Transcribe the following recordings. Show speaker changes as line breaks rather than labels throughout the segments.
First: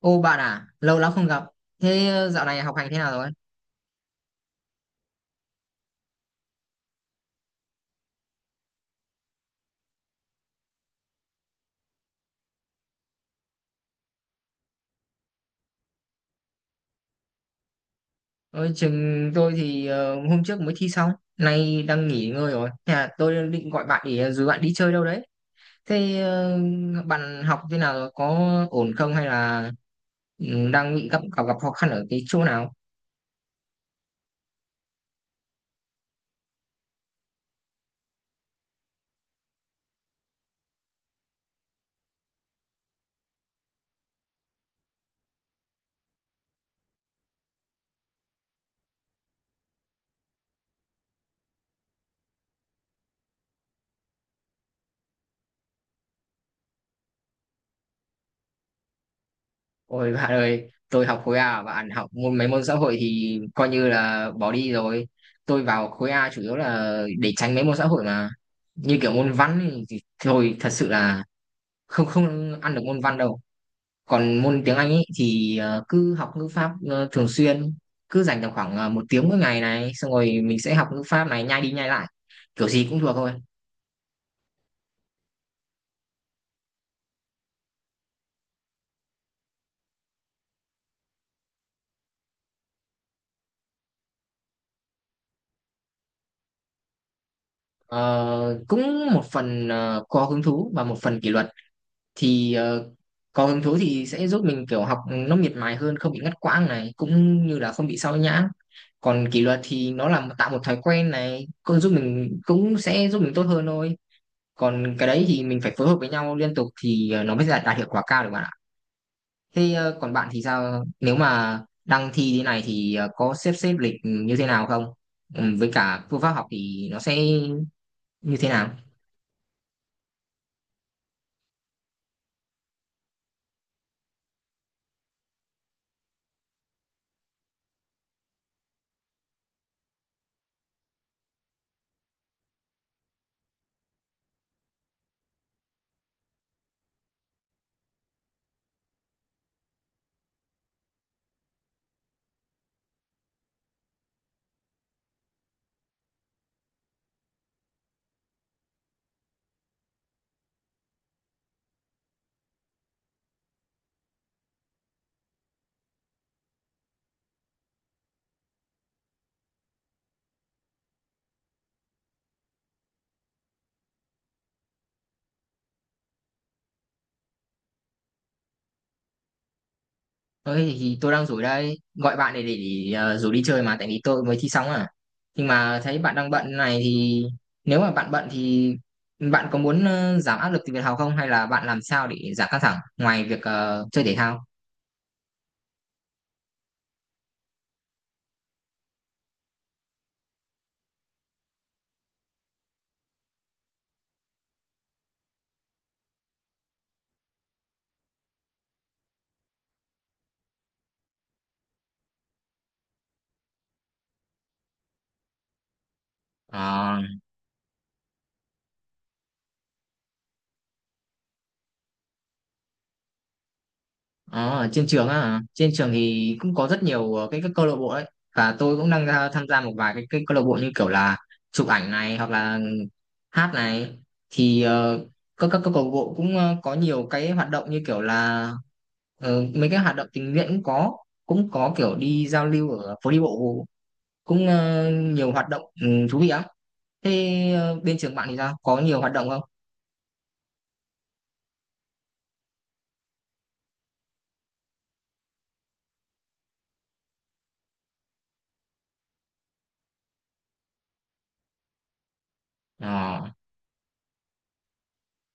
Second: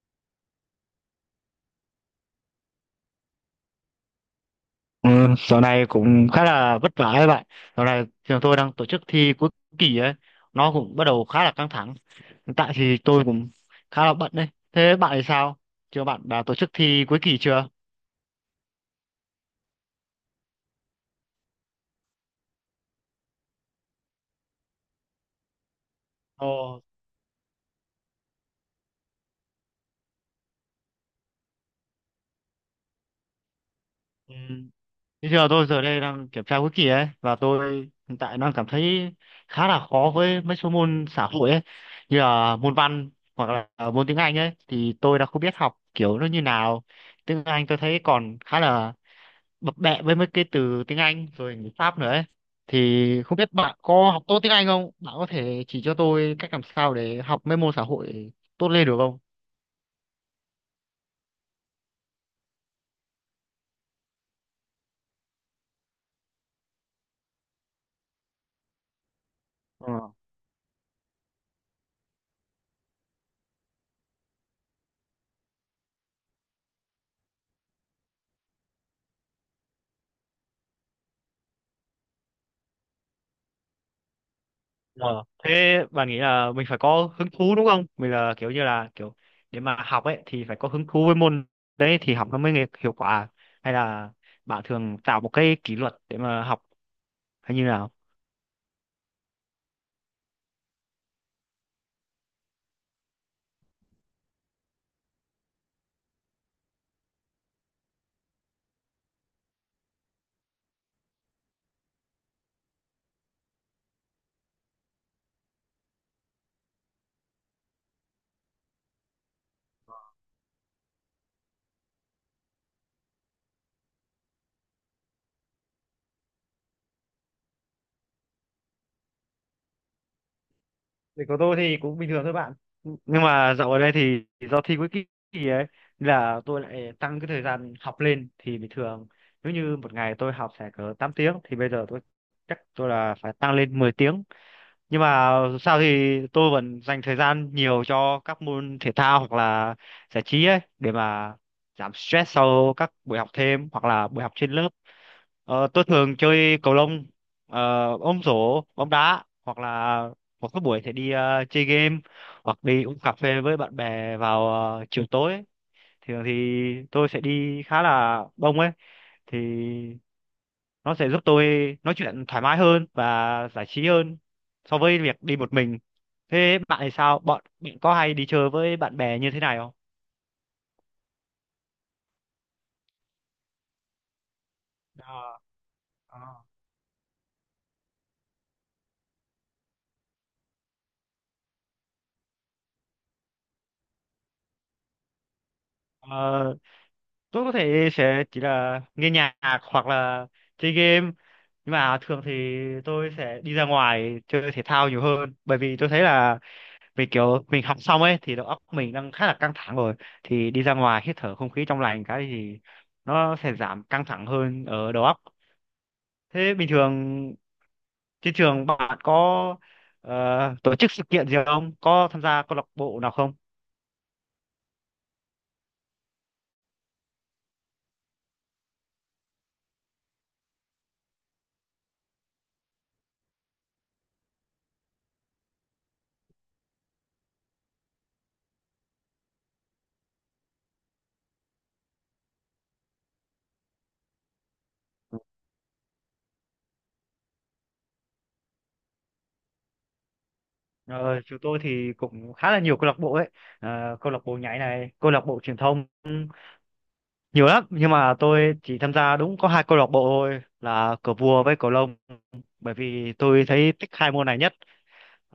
Ô bạn à, lâu lắm không gặp. Dạo này học hành thế nào rồi?
Ừ, dạo này cũng khá là vất vả ấy bạn. Dạo này trường tôi đang tổ chức thi cuối kỳ ấy, nó cũng bắt đầu khá là căng thẳng. Hiện tại thì tôi cũng khá là bận đấy. Thế bạn thì sao? Trường bạn đã tổ chức thi cuối kỳ chưa?
Ôi, trường tôi thì hôm trước mới thi xong, nay đang nghỉ ngơi rồi. Thế là tôi định gọi bạn để dù bạn đi chơi đâu đấy. Thế ờ,
Ồ,
Bạn học thế nào rồi? Có ổn không hay là đang bị gặp gặp gặp khó khăn ở cái chỗ nào?
ừ. Bây giờ tôi giờ đây đang kiểm tra cuối kỳ ấy và tôi hiện tại đang cảm thấy khá là khó với mấy số môn xã hội ấy, như là môn văn hoặc là môn tiếng Anh ấy thì tôi đã không biết học kiểu nó như nào. Tiếng Anh tôi thấy còn khá là bập bẹ với mấy cái từ tiếng Anh rồi người Pháp nữa ấy. Thì không biết bạn có học tốt tiếng Anh không? Bạn có thể chỉ cho tôi cách làm sao để học mấy môn xã hội tốt lên được không?
Ôi bạn ơi, tôi học khối A, bạn học môn mấy môn xã hội thì coi như là bỏ đi rồi. Tôi vào khối A chủ yếu là để tránh mấy môn xã hội mà. Như kiểu môn văn thì
Ờ.
thôi, thật sự là không, không ăn được môn văn đâu. Còn môn tiếng Anh ấy thì cứ học ngữ pháp thường xuyên, cứ dành tầm khoảng một tiếng mỗi ngày này, xong rồi mình sẽ học ngữ pháp này, nhai đi nhai lại kiểu gì cũng thuộc thôi.
Ờ. Thế bạn nghĩ là mình phải có hứng thú đúng không? Mình là kiểu như là kiểu để mà học ấy thì phải có hứng thú với môn đấy thì học nó mới hiệu quả, hay là bạn thường tạo một cái kỷ luật để mà học hay như nào?
Ờ, cũng một phần có hứng thú và một phần kỷ luật thì có hứng thú thì sẽ giúp mình kiểu học nó miệt mài hơn, không bị ngắt quãng này, cũng như là không bị sao nhãng. Còn kỷ luật thì nó là tạo một thói quen này, cũng giúp mình, cũng sẽ giúp mình tốt hơn thôi. Còn cái đấy thì mình phải phối hợp với nhau liên tục thì nó mới đạt hiệu quả cao được, bạn ạ. Còn bạn thì sao, nếu mà đang thi thế này thì có xếp xếp lịch như thế nào không, ừ, với cả phương pháp học thì nó sẽ như thế nào?
Thì của tôi thì cũng bình thường thôi bạn. Nhưng mà dạo ở đây thì do thi cuối kỳ ấy nên là tôi lại tăng cái thời gian học lên. Thì bình thường nếu như một ngày tôi học sẽ cỡ 8 tiếng thì bây giờ tôi chắc tôi là phải tăng lên 10 tiếng. Nhưng mà dù sao thì tôi vẫn dành thời gian nhiều cho các môn thể thao hoặc là giải trí ấy để mà giảm stress sau các buổi học thêm hoặc là buổi học trên lớp. Tôi thường chơi cầu lông, ờ, ôm rổ bóng đá, hoặc là một cái buổi thì đi chơi game hoặc đi uống cà phê với bạn bè vào chiều tối ấy. Thường thì tôi sẽ đi khá là đông ấy, thì nó sẽ giúp tôi nói chuyện thoải mái hơn và giải trí hơn so với việc đi một mình. Thế bạn thì sao, bọn bạn có hay đi chơi với bạn bè như thế này không?
Ơi thì tôi đang rủ đây, gọi bạn để rủ đi chơi mà, tại vì tôi mới thi xong à.
Ờ,
Nhưng mà thấy bạn
ờ.
đang bận này thì nếu mà bạn bận thì bạn có muốn giảm áp lực từ việc học không, hay là bạn làm sao để giảm căng thẳng ngoài việc chơi thể thao?
Ờ, tôi có thể sẽ chỉ là nghe nhạc hoặc là chơi game, nhưng mà thường thì tôi sẽ đi ra ngoài chơi thể thao nhiều hơn, bởi vì tôi thấy là vì kiểu mình học xong ấy thì đầu óc mình đang khá là căng thẳng rồi, thì đi ra ngoài hít thở không khí trong lành cái thì nó sẽ giảm căng thẳng hơn ở đầu óc. Thế bình
Ờ,
thường trên trường bạn có ờ, tổ chức sự kiện gì không? Có tham gia câu lạc bộ nào không?
ờ, ở trên trường á, trên trường thì cũng có rất nhiều các câu lạc bộ đấy, và tôi cũng đang tham gia một vài cái câu lạc bộ như kiểu là chụp ảnh này hoặc là hát này. Thì các câu lạc bộ cũng có nhiều cái hoạt động như kiểu là mấy cái hoạt động tình nguyện cũng có, cũng có kiểu đi giao lưu ở phố đi bộ, cũng nhiều hoạt động ừ, thú vị lắm. Bên trường bạn thì sao, có nhiều hoạt động không?
Ờ, chúng tôi thì cũng khá là nhiều câu lạc bộ ấy. Ờ, câu lạc bộ nhảy này, câu lạc bộ truyền thông, nhiều lắm, nhưng mà tôi chỉ tham gia đúng có hai câu lạc bộ thôi là cờ vua với cầu lông, bởi vì
Ờ.
tôi thấy thích hai môn này nhất.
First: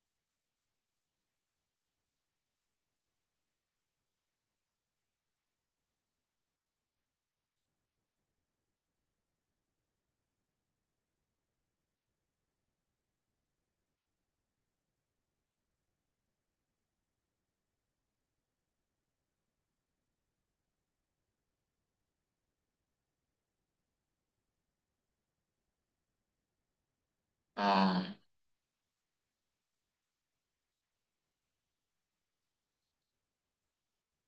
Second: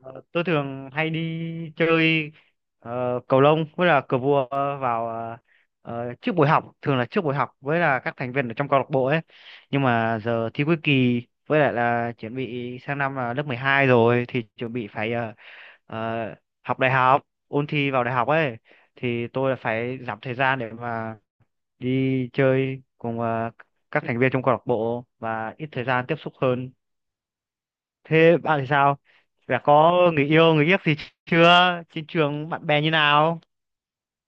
Ờ, tôi thường hay đi chơi cầu lông với là cờ vua vào trước buổi học, thường là trước buổi học với là các thành viên ở trong câu lạc bộ ấy. Nhưng mà giờ thi cuối kỳ với lại là chuẩn bị sang năm là lớp 12 rồi thì chuẩn bị phải ờ, học đại học, ôn thi vào đại học ấy, thì tôi là phải giảm thời gian để mà đi chơi cùng các thành viên trong câu lạc bộ và ít thời gian tiếp xúc hơn.
Ờ.
Thế bạn thì sao? Đã có người yêu, người ghét gì chưa? Trên trường bạn bè như nào?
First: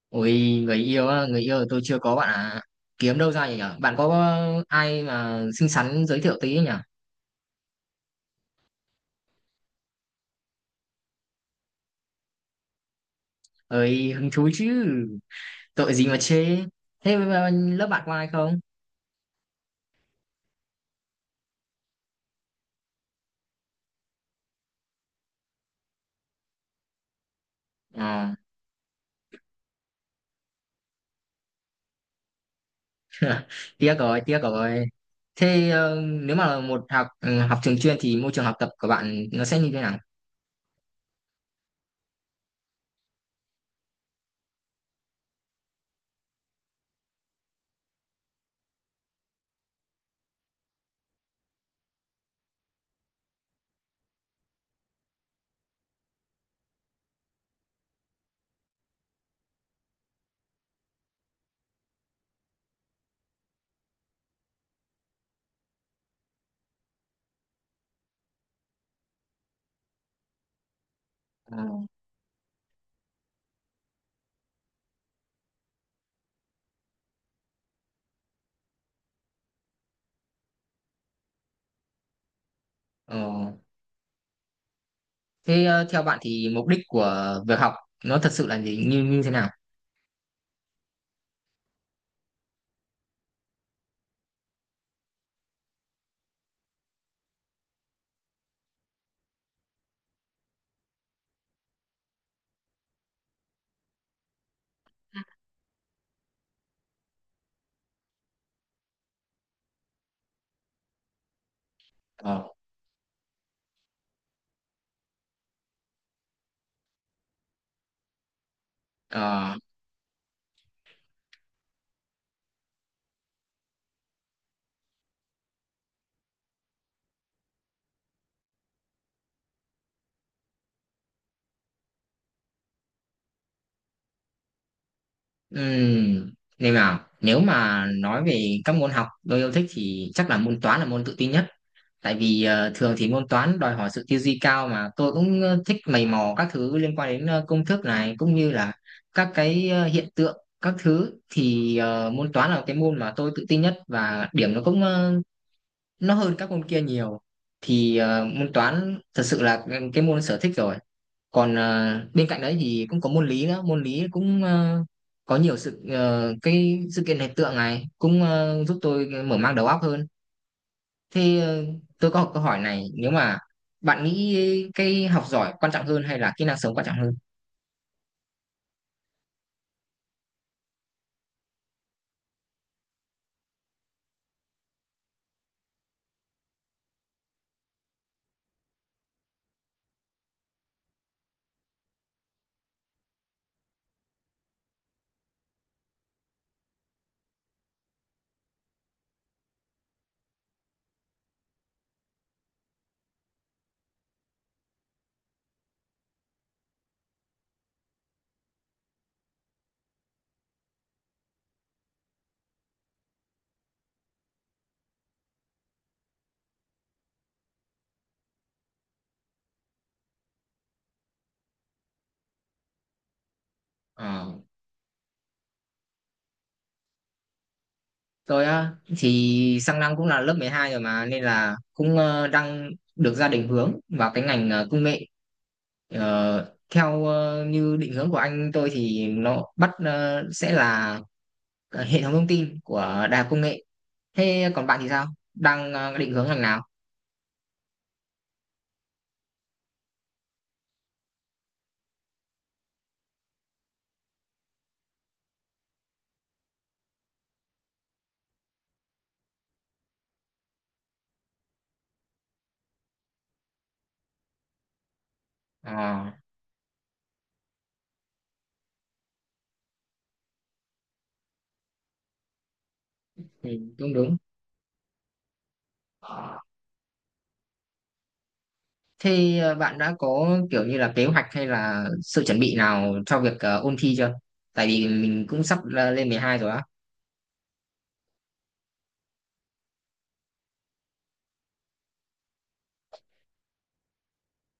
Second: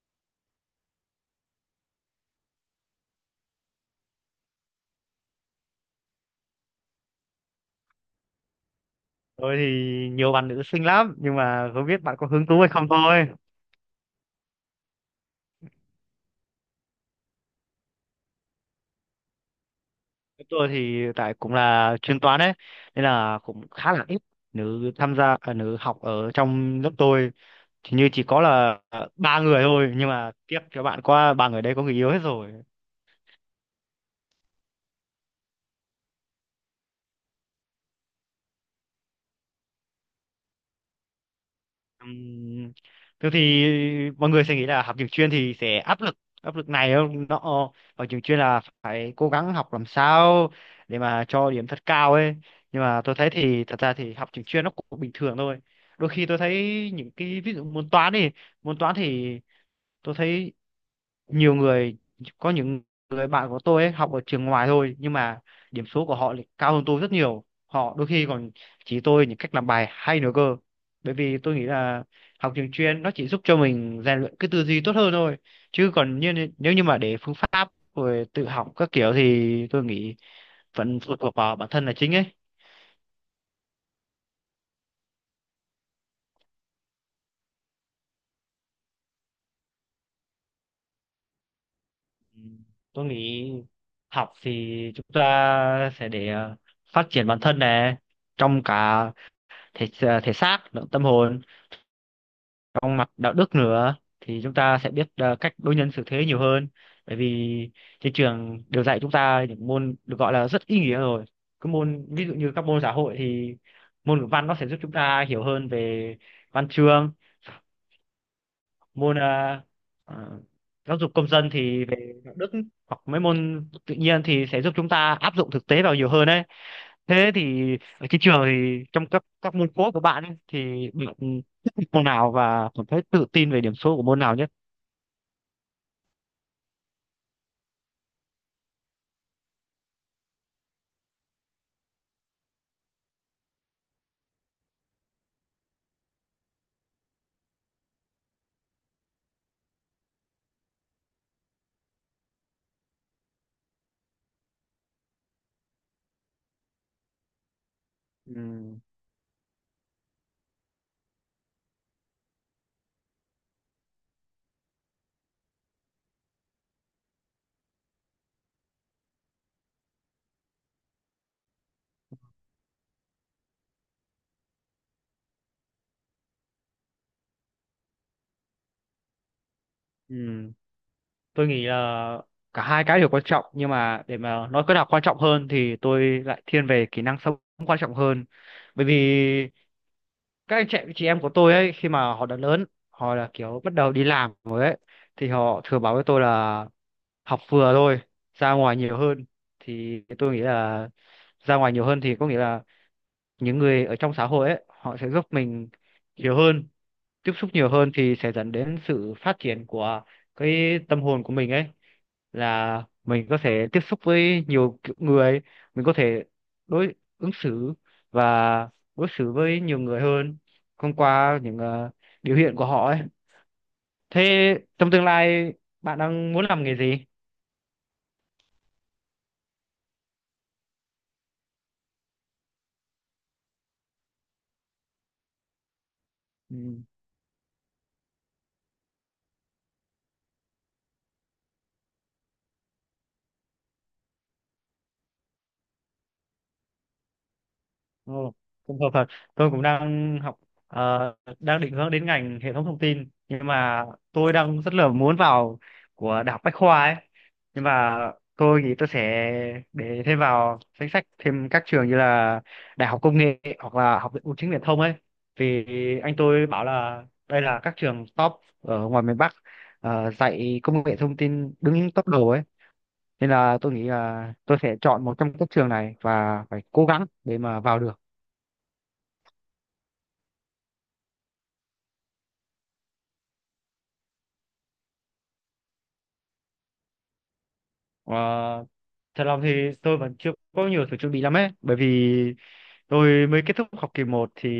Ôi, người yêu á, người yêu thì tôi chưa có bạn à. Kiếm đâu ra vậy nhở? Bạn có ai mà xinh xắn giới thiệu tí nhở?
Tôi thì nhiều bạn nữ xinh lắm, nhưng mà không biết bạn có hứng thú hay không thôi.
Ơi, hứng thú chứ. Tội gì mà chê. Thế mà lớp bạn có ai không?
Tôi thì tại cũng là chuyên toán ấy, nên là cũng khá là ít nữ tham gia, à, nữ học ở trong lớp tôi. Thì như chỉ
Ờ.
có là à, ba người thôi, nhưng mà tiếc cho bạn qua ba người đấy có người yêu hết rồi.
Tiếc rồi, tiếc rồi. Nếu mà là một học học trường chuyên thì môi trường học tập của bạn nó sẽ như thế nào?
Ừm, Thường thì mọi người sẽ nghĩ là học trường chuyên thì sẽ áp lực, áp lực này, không, nó ở trường chuyên là phải cố gắng học làm sao để mà cho điểm thật cao ấy. Nhưng mà tôi thấy thì thật ra thì học trường chuyên nó cũng bình thường thôi. Đôi khi tôi thấy những cái ví dụ môn toán đi, môn toán thì tôi thấy nhiều người, có những người bạn của tôi ấy học ở trường ngoài thôi nhưng mà điểm số của họ lại cao hơn tôi rất nhiều, họ đôi khi còn chỉ tôi những cách làm bài hay nữa cơ. Bởi vì tôi
Ờ.
nghĩ là học trường chuyên nó chỉ giúp cho mình rèn luyện cái tư duy tốt hơn thôi, chứ còn như nếu như mà để phương pháp rồi tự học các kiểu thì tôi nghĩ vẫn phụ thuộc vào bản thân là chính ấy.
Ờ. Theo bạn thì mục đích của việc học nó thật sự là gì, như như thế nào?
Ừ, tôi nghĩ học thì chúng ta sẽ để phát triển bản thân này, trong cả thể thể xác lẫn tâm hồn, trong mặt đạo đức nữa thì chúng ta sẽ biết cách đối nhân xử thế nhiều hơn. Bởi vì trên trường đều dạy chúng ta những môn được gọi là rất ý nghĩa rồi, cái môn ví dụ
Ờ.
như các môn xã hội thì môn ngữ văn nó sẽ giúp chúng ta hiểu hơn về văn chương, môn
Ờ.
ờ, giáo dục công dân thì về đạo đức, hoặc mấy môn tự nhiên thì sẽ giúp chúng ta áp dụng thực tế vào nhiều hơn đấy. Thế thì ở trên trường thì trong các môn cốt của bạn ấy, thì bạn thích môn nào và cảm thấy tự tin về điểm số của môn nào nhất?
Ừm, nên là nếu mà nói về các môn học tôi yêu thích thì chắc là môn toán là môn tự tin nhất, tại vì thường thì môn toán đòi hỏi sự tư duy cao, mà tôi cũng thích mày mò các thứ liên quan đến công thức này, cũng như là các cái hiện tượng các thứ. Thì môn toán là cái môn mà tôi tự tin nhất, và điểm nó cũng nó hơn các môn kia nhiều. Thì môn
Ừ.
toán thật sự là cái môn sở thích rồi. Còn à, bên cạnh đấy thì cũng có môn lý nữa, môn lý cũng à, có nhiều sự cái sự kiện, hiện tượng này, cũng giúp tôi mở mang đầu óc hơn. thế ờ, tôi có một câu hỏi này, nếu mà bạn nghĩ cái học giỏi quan trọng hơn hay là kỹ năng sống quan trọng hơn?
Ừ. Tôi nghĩ là cả hai cái đều quan trọng, nhưng mà để mà nói cái nào quan trọng hơn thì tôi lại thiên về kỹ năng sống quan trọng hơn. Bởi vì các anh chị em của tôi ấy khi mà họ đã lớn, họ là kiểu bắt đầu đi làm rồi ấy, thì họ thường bảo với tôi là học vừa thôi, ra ngoài nhiều hơn. Thì tôi nghĩ là ra ngoài nhiều hơn thì có nghĩa là những người ở trong xã hội ấy họ sẽ giúp mình nhiều hơn, tiếp xúc nhiều hơn thì sẽ dẫn đến sự phát triển của cái tâm hồn của mình ấy, là mình có thể tiếp xúc với nhiều kiểu người, mình có thể đối ứng xử và đối xử với nhiều người hơn thông qua những biểu hiện của họ ấy.
Ờ,
Thế trong tương lai bạn đang muốn làm nghề gì?
tôi á, thì sang năm cũng là lớp 12 rồi mà, nên là cũng đang được gia đình hướng vào cái ngành công nghệ. Ờ,
Ừ,
theo như định hướng của anh tôi thì nó sẽ là cả hệ thống thông tin của đại học công nghệ. Thế còn bạn thì sao, đang định hướng ngành nào?
Ồ, cũng hợp thật. Tôi cũng đang học, ờ, đang định hướng đến ngành hệ thống thông tin, nhưng mà tôi đang rất là muốn vào của đại học Bách Khoa ấy. Nhưng mà tôi nghĩ tôi sẽ để thêm vào danh sách thêm các trường như là Đại học Công nghệ hoặc là Học viện Bưu chính Viễn thông ấy. Vì
À,
anh tôi bảo là đây là các trường top ở ngoài miền Bắc dạy công nghệ thông tin đứng top đầu ấy. Nên
ừ,
là tôi nghĩ
đúng đúng.
là tôi sẽ chọn một trong các trường này và phải cố gắng để mà vào được.
Bạn đã có kiểu như là kế hoạch hay là sự chuẩn bị nào cho việc ôn thi chưa, tại vì mình cũng sắp lên 12 rồi á.
Ờ, thật lòng thì tôi vẫn chưa có nhiều sự chuẩn bị lắm ấy, bởi vì tôi mới kết thúc học kỳ 1 thì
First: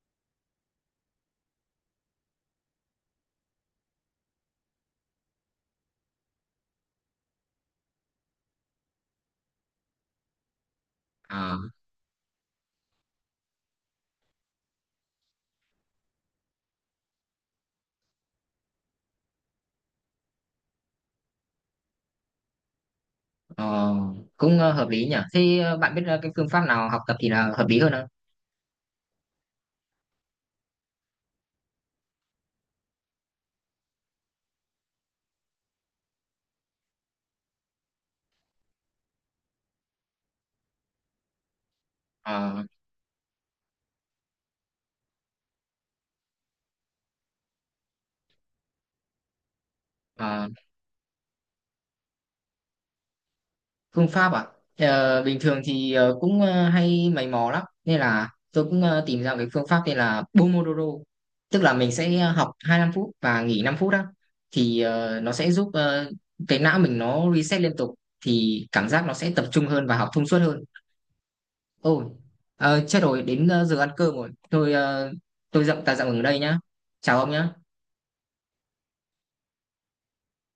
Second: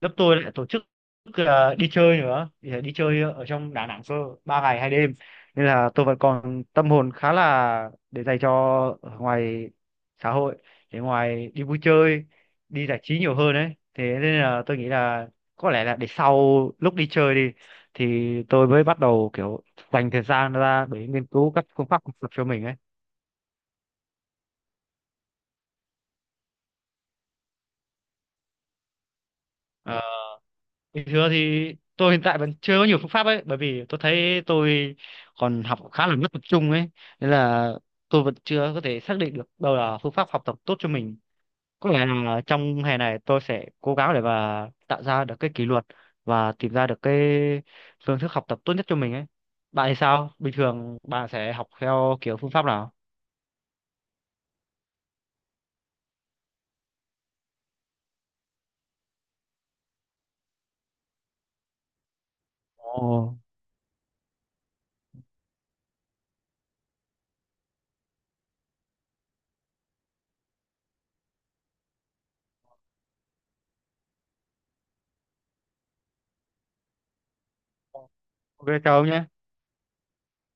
lớp tôi lại tổ chức là đi chơi nữa, thì đi chơi ở trong Đà Nẵng cơ, 3 ngày 2 đêm, nên là tôi vẫn còn tâm hồn khá là để dành cho ở ngoài xã hội, để ngoài đi
À,
vui chơi, đi giải trí nhiều hơn đấy. Thế nên là tôi nghĩ là có lẽ là để sau lúc đi chơi đi thì tôi mới bắt đầu kiểu dành thời gian ra để nghiên cứu các phương pháp học tập cho mình ấy.
ờ, cũng hợp lý nhỉ. Bạn biết cái phương pháp nào học tập thì là hợp lý hơn
Ờ. Bình thường thì tôi hiện tại vẫn chưa có nhiều phương pháp ấy, bởi vì tôi thấy tôi còn học khá là mất tập trung ấy, nên là tôi vẫn chưa có thể xác định được đâu là phương pháp học tập tốt cho mình. Có lẽ là
không?
trong hè này tôi sẽ cố gắng để mà tạo ra được cái kỷ luật và tìm ra được cái phương thức học tập tốt nhất cho mình ấy. Bạn thì sao,
À,
bình thường bạn sẽ học theo kiểu phương pháp nào?
phương pháp à? Ờ, bình thường thì cũng hay mày mò lắm, nên là tôi cũng tìm ra cái phương pháp tên là Pomodoro. Tức là mình sẽ học 25 phút
Ồ.
và nghỉ 5 phút đó. Thì nó sẽ giúp cái não mình nó reset liên tục, thì cảm giác nó sẽ tập trung hơn và học thông suốt hơn. Ôi, chết rồi, đến giờ ăn cơm rồi. Tôi dậm ta dậm ở đây nhá. Chào ông nhá.
OK, chào ông nhé.